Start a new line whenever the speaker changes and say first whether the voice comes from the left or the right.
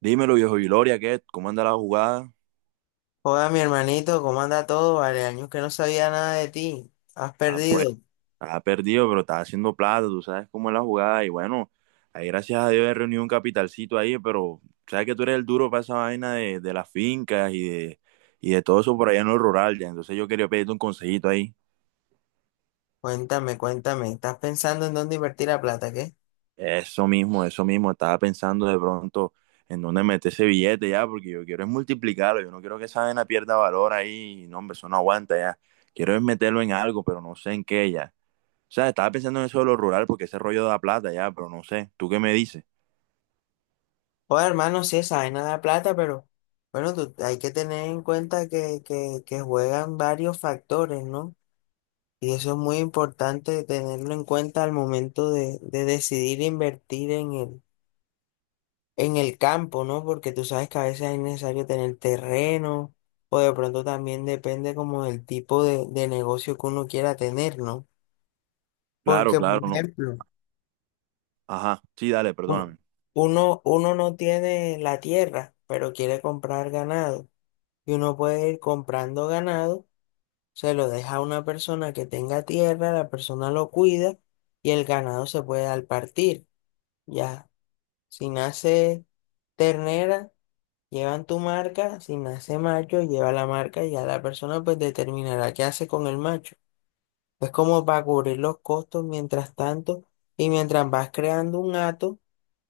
right: Dímelo, viejo Gloria, ¿qué? ¿Cómo anda la jugada?
left: Joda, mi hermanito, ¿cómo anda todo? Vale, años que no sabía nada de ti. ¿Has
right: Ah, pues,
left: perdido?
right: ha perdido, pero está haciendo plata, tú sabes cómo es la jugada. Y bueno, ahí gracias a Dios he reunido un capitalcito ahí, pero sabes que tú eres el duro para esa vaina de las fincas y de todo eso por allá en lo rural, ya. Entonces yo quería pedirte un consejito ahí.
left: Cuéntame, cuéntame. ¿Estás pensando en dónde invertir la plata, qué?
right: Eso mismo, estaba pensando de pronto en dónde meter ese billete ya, porque yo quiero es multiplicarlo, yo no quiero que esa vaina pierda valor ahí, no, hombre, eso no aguanta ya. Quiero es meterlo en algo, pero no sé en qué ya. O sea, estaba pensando en eso de lo rural porque ese rollo da plata ya, pero no sé. ¿Tú qué me dices?
left: Joda, hermano, sí, esa vaina da plata, pero bueno, tú, hay que tener en cuenta que juegan varios factores, ¿no? Y eso es muy importante tenerlo en cuenta al momento de decidir invertir en en el campo, ¿no? Porque tú sabes que a veces es necesario tener terreno o de pronto también depende como del tipo de negocio que uno quiera tener, ¿no?
right: Claro,
left: Porque,
right: claro,
left: por
right: no.
left: ejemplo,
right: Ajá, sí, dale,
left: un-
right: perdóname.
left: uno no tiene la tierra, pero quiere comprar ganado y uno puede ir comprando ganado, se lo deja a una persona que tenga tierra, la persona lo cuida y el ganado se puede al partir, ya. Si nace ternera, llevan tu marca, si nace macho, lleva la marca y ya la persona pues determinará qué hace con el macho. Es como para cubrir los costos mientras tanto y mientras vas creando un hato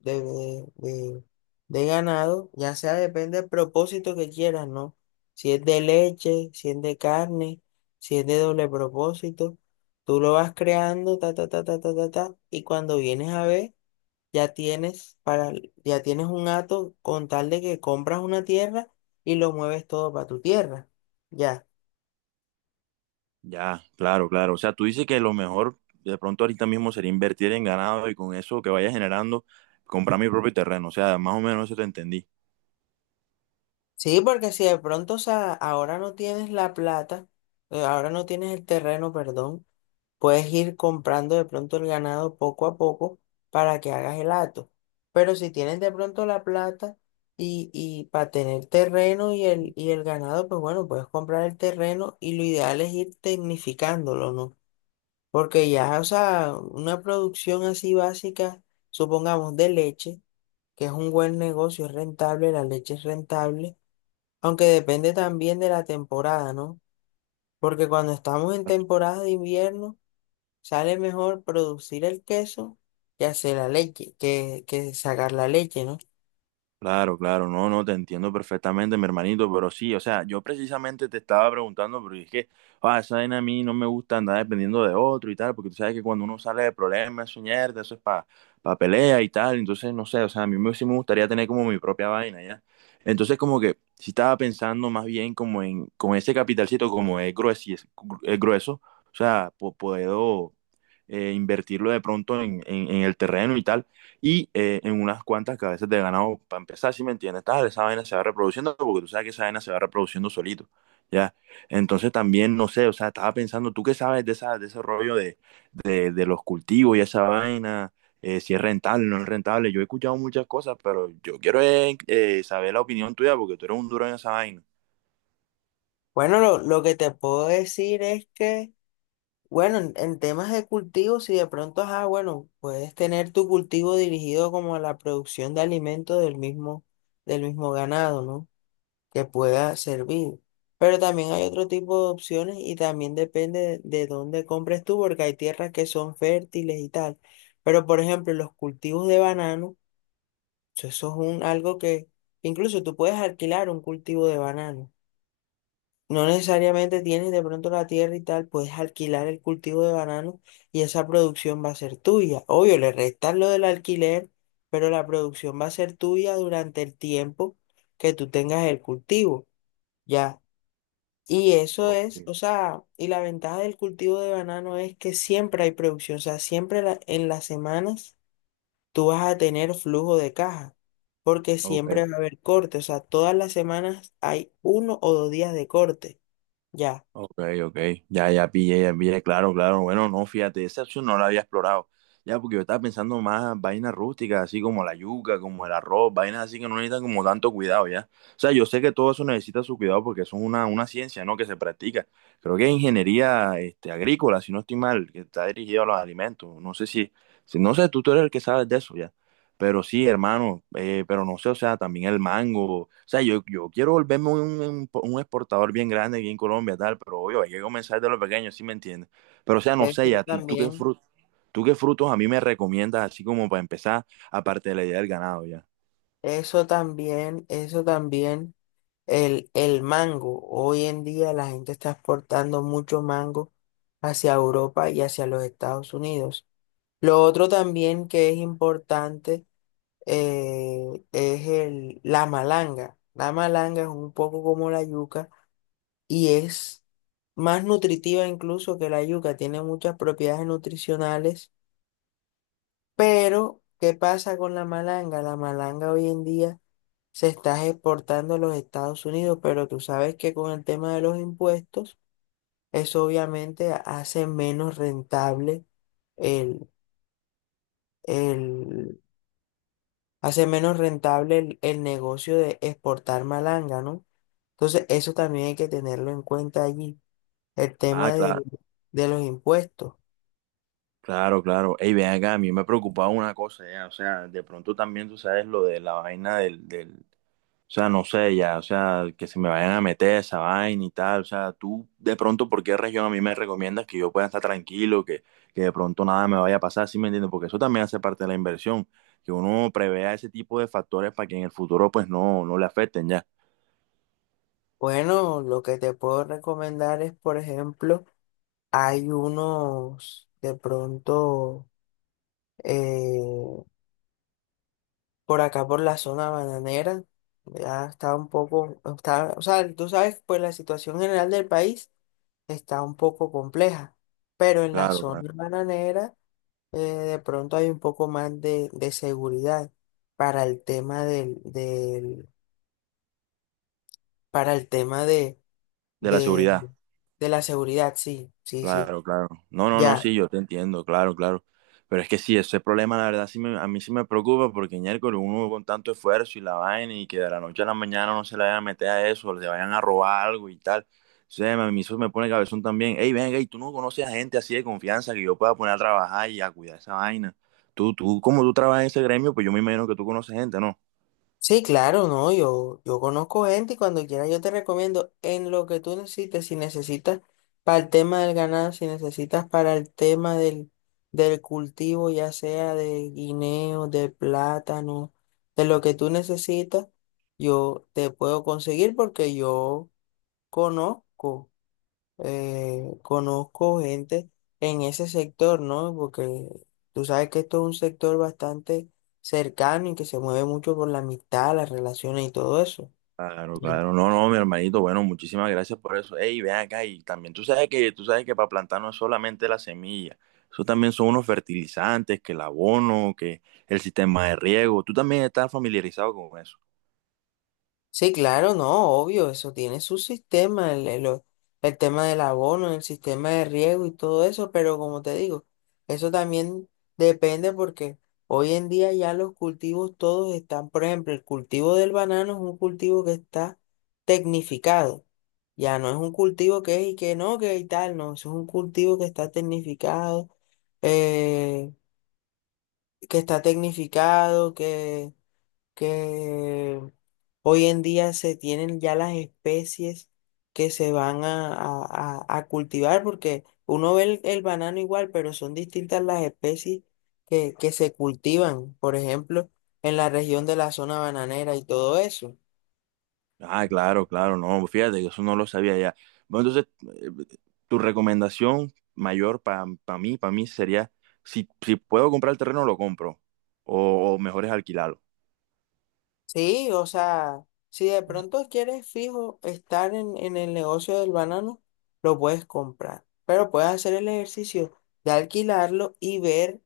left: de, de, de- de ganado, ya sea depende del propósito que quieras, ¿no? Si es de leche, si es de carne, si es de doble propósito, tú lo vas creando, ta, ta, ta, ta, ta, ta, ta, y cuando vienes a ver ya tienes para, ya tienes un hato con tal de que compras una tierra y lo mueves todo para tu tierra. Ya.
right: Ya, claro, claro. O sea, tú dices que lo mejor de pronto ahorita mismo sería invertir en ganado y con eso que vaya generando, comprar mi propio terreno. O sea, más o menos eso te entendí.
left: Sí, porque si de pronto, o sea, ahora no tienes la plata, ahora no tienes el terreno, perdón, puedes ir comprando de pronto el ganado poco a poco para que hagas el hato. Pero si tienes de pronto la plata y para tener terreno y y el ganado, pues bueno, puedes comprar el terreno y lo ideal es ir tecnificándolo, ¿no? Porque ya, o sea, una producción así básica, supongamos de leche, que es un buen negocio, es rentable, la leche es rentable, aunque depende también de la temporada, ¿no? Porque cuando estamos en temporada de invierno, sale mejor producir el queso que hacer la leche, que sacar la leche, ¿no?
right: Claro, claro, no, no, te entiendo perfectamente, mi hermanito, pero sí, o sea, yo precisamente te estaba preguntando, porque es que, ah, esa vaina a mí no me gusta andar dependiendo de otro y tal, porque tú sabes que cuando uno sale de problemas, eso es mierda, eso es para pelea y tal, entonces, no sé, o sea, a mí me, sí me gustaría tener como mi propia vaina, ¿ya? Entonces, como que, sí estaba pensando más bien como en, con ese capitalcito, como es grueso, o sea, puedo invertirlo de pronto en, en el terreno y tal y en unas cuantas cabezas de ganado para empezar, ¿si me entiendes? Tal, esa vaina se va reproduciendo porque tú sabes que esa vaina se va reproduciendo solito, ¿ya? Entonces también, no sé, o sea, estaba pensando, ¿tú qué sabes de, esa, de ese rollo de los cultivos y esa vaina? Si es rentable, no es rentable. Yo he escuchado muchas cosas, pero yo quiero saber la opinión tuya porque tú eres un duro en esa vaina.
left: Bueno, lo que te puedo decir es que bueno, en temas de cultivos si de pronto, ajá, bueno, puedes tener tu cultivo dirigido como a la producción de alimentos del mismo ganado, ¿no? Que pueda servir. Pero también hay otro tipo de opciones y también depende de dónde compres tú, porque hay tierras que son fértiles y tal. Pero, por ejemplo, los cultivos de banano, eso es un, algo que incluso tú puedes alquilar un cultivo de banano. No necesariamente tienes de pronto la tierra y tal, puedes alquilar el cultivo de banano y esa producción va a ser tuya. Obvio, le restas lo del alquiler, pero la producción va a ser tuya durante el tiempo que tú tengas el cultivo, ¿ya? Y eso
right: Ok,
left: es, o sea, y la ventaja del cultivo de banano es que siempre hay producción, o sea, siempre la- en las semanas tú vas a tener flujo de caja, porque
right: ok.
left: siempre va a haber corte, o sea, todas las semanas hay uno o dos días de corte, ¿ya?
right: Ok, ok, ya, ya pillé, claro, claro, bueno, no, fíjate, esa opción no la había explorado, ya, porque yo estaba pensando más vainas rústicas, así como la yuca, como el arroz, vainas así que no necesitan como tanto cuidado, ya, o sea, yo sé que todo eso necesita su cuidado porque eso es una ciencia, ¿no?, que se practica, creo que es ingeniería, este, agrícola, si no estoy mal, que está dirigida a los alimentos, no sé si, si no sé, tú eres el que sabes de eso, ya. Pero sí, hermano, pero no sé, o sea, también el mango. O sea, yo quiero volverme un, un exportador bien grande aquí en Colombia, tal, pero obvio, hay que comenzar de lo pequeño, ¿sí me entiendes? Pero, o sea, no sé,
left: Eso
right: ya, ¿tú,
left: también,
right: tú qué frutos a mí me recomiendas, así como para empezar, aparte de la idea del ganado, ya?
left: eso también, eso también. El mango. Hoy en día la gente está exportando mucho mango hacia Europa y hacia los Estados Unidos. Lo otro también que es importante es la malanga. La malanga es un poco como la yuca y es más nutritiva incluso que la yuca. Tiene muchas propiedades nutricionales, pero ¿qué pasa con la malanga? La malanga hoy en día se está exportando a los Estados Unidos, pero tú sabes que con el tema de los impuestos, eso obviamente hace menos rentable el, el, hace menos rentable el negocio de exportar malanga, ¿no? Entonces, eso también hay que tenerlo en cuenta allí, el
right: Ah,
left: tema
right: claro,
left: de los impuestos.
right: claro, claro. Ey, ven acá, a mí me preocupaba una cosa, ya, o sea, de pronto también tú sabes lo de la vaina o sea, no sé ya, o sea, que se me vayan a meter esa vaina y tal. O sea, tú de pronto, ¿por qué región a mí me recomiendas que yo pueda estar tranquilo, que de pronto nada me vaya a pasar? ¿Sí me entiendes? Porque eso también hace parte de la inversión, que uno prevea ese tipo de factores para que en el futuro pues no, no le afecten ya.
left: Bueno, lo que te puedo recomendar es, por ejemplo, hay unos, de pronto, eh, por acá, por la zona bananera, ya está un poco, está, o sea, tú sabes, pues la situación general del país está un poco compleja, pero en la
right: Claro, claro.
left: zona bananera de pronto hay un poco más de seguridad para el tema para el tema
right: De la
left: de,
right: seguridad.
left: de la seguridad, sí, sí, sí,
right: Claro, claro. No, no, no,
left: ya.
right: sí, yo te entiendo, claro, claro. Pero es que sí, ese problema, la verdad, sí me- a mí sí me preocupa porque miércoles uno con tanto esfuerzo y la vaina y que de la noche a la mañana no se le vayan a meter a eso, le vayan a robar algo y tal. O sea, a mí eso me pone cabezón también. Ey, venga, y tú no conoces a gente así de confianza que yo pueda poner a trabajar y a cuidar esa vaina. Tú, como tú trabajas en ese gremio, pues yo me imagino que tú conoces gente, ¿no?
left: Sí, claro, no, yo conozco gente y cuando quieras yo te recomiendo en lo que tú necesites, si necesitas para el tema del ganado, si necesitas para el tema del cultivo, ya sea de guineo, de plátano, de lo que tú necesitas, yo te puedo conseguir porque yo conozco conozco gente en ese sector, ¿no? Porque tú sabes que esto es un sector bastante cercano y que se mueve mucho por la amistad, las relaciones y todo eso.
right: Claro, claro. No, no, mi hermanito, bueno, muchísimas gracias por eso. Ey, ven acá y también tú sabes que para plantar no es solamente la semilla. Eso también son unos fertilizantes, que el abono, que el sistema de riego. Tú también estás familiarizado con eso.
left: Sí, claro, no, obvio, eso tiene su sistema, el tema del abono, el sistema de riego y todo eso, pero como te digo, eso también depende porque hoy en día ya los cultivos todos están, por ejemplo, el cultivo del banano es un cultivo que está tecnificado, ya no es un cultivo que es y que no, que y tal, no, eso es un cultivo que está tecnificado, eh, que está tecnificado, que hoy en día se tienen ya las especies que se van a cultivar, porque uno ve el banano igual, pero son distintas las especies que se cultivan, por ejemplo, en la región de la zona bananera y todo eso.
right: Ah, claro, claro, no, fíjate que eso no lo sabía ya. Bueno, entonces, eh, tu recomendación mayor para mí sería si, si puedo comprar el terreno, lo compro. O mejor es alquilarlo.
left: Sí, o sea, si de pronto quieres fijo estar en el negocio del banano, lo puedes comprar, pero puedes hacer el ejercicio de alquilarlo y ver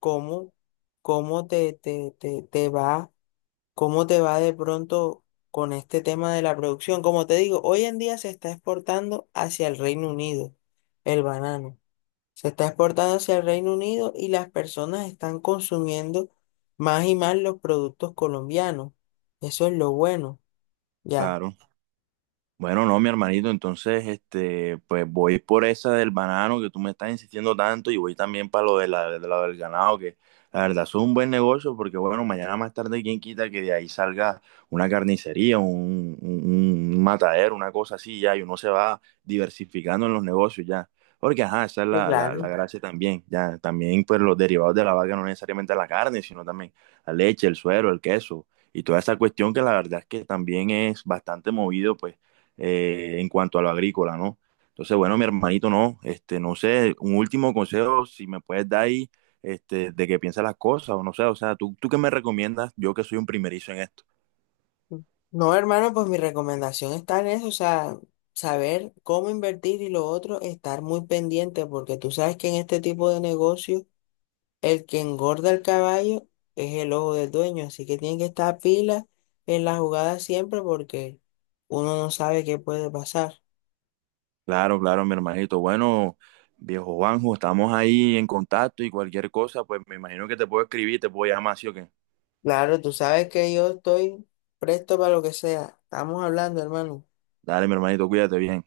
left: cómo, cómo te va, cómo te va de pronto con este tema de la producción. Como te digo, hoy en día se está exportando hacia el Reino Unido el banano. Se está exportando hacia el Reino Unido y las personas están consumiendo más y más los productos colombianos. Eso es lo bueno, ya.
right: Claro. Bueno, no, mi hermanito, entonces, este, pues voy por esa del banano que tú me estás insistiendo tanto y voy también para lo de la, de lo del ganado, que la verdad es un buen negocio porque, bueno, mañana más tarde, quién quita que de ahí salga una carnicería, un matadero, una cosa así ya, y uno se va diversificando en los negocios ya. Porque, ajá, esa es
left: Sí,
right: la, la,
left: claro.
right: la gracia también, ya, también pues los derivados de la vaca, no necesariamente la carne, sino también la leche, el suero, el queso y toda esa cuestión que la verdad es que también es bastante movido, pues en cuanto a lo agrícola, ¿no? Entonces, bueno, mi hermanito, no, este, no sé, un último consejo, si me puedes dar ahí, este, de que piensas las cosas, o no sé, o sea, ¿tú, tú qué me recomiendas? Yo que soy un primerizo en esto.
left: No, hermano, pues mi recomendación está en eso, o sea, saber cómo invertir y lo otro, estar muy pendiente, porque tú sabes que en este tipo de negocio, el que engorda el caballo es el ojo del dueño, así que tiene que estar pila en la jugada siempre porque uno no sabe qué puede pasar.
right: Claro, claro, mi hermanito, bueno, viejo Juanjo, estamos ahí en contacto y cualquier cosa, pues me imagino que te puedo escribir, te puedo llamar, ¿sí o qué?
left: Claro, tú sabes que yo estoy presto para lo que sea. Estamos hablando, hermano.
right: Dale, mi hermanito, cuídate bien.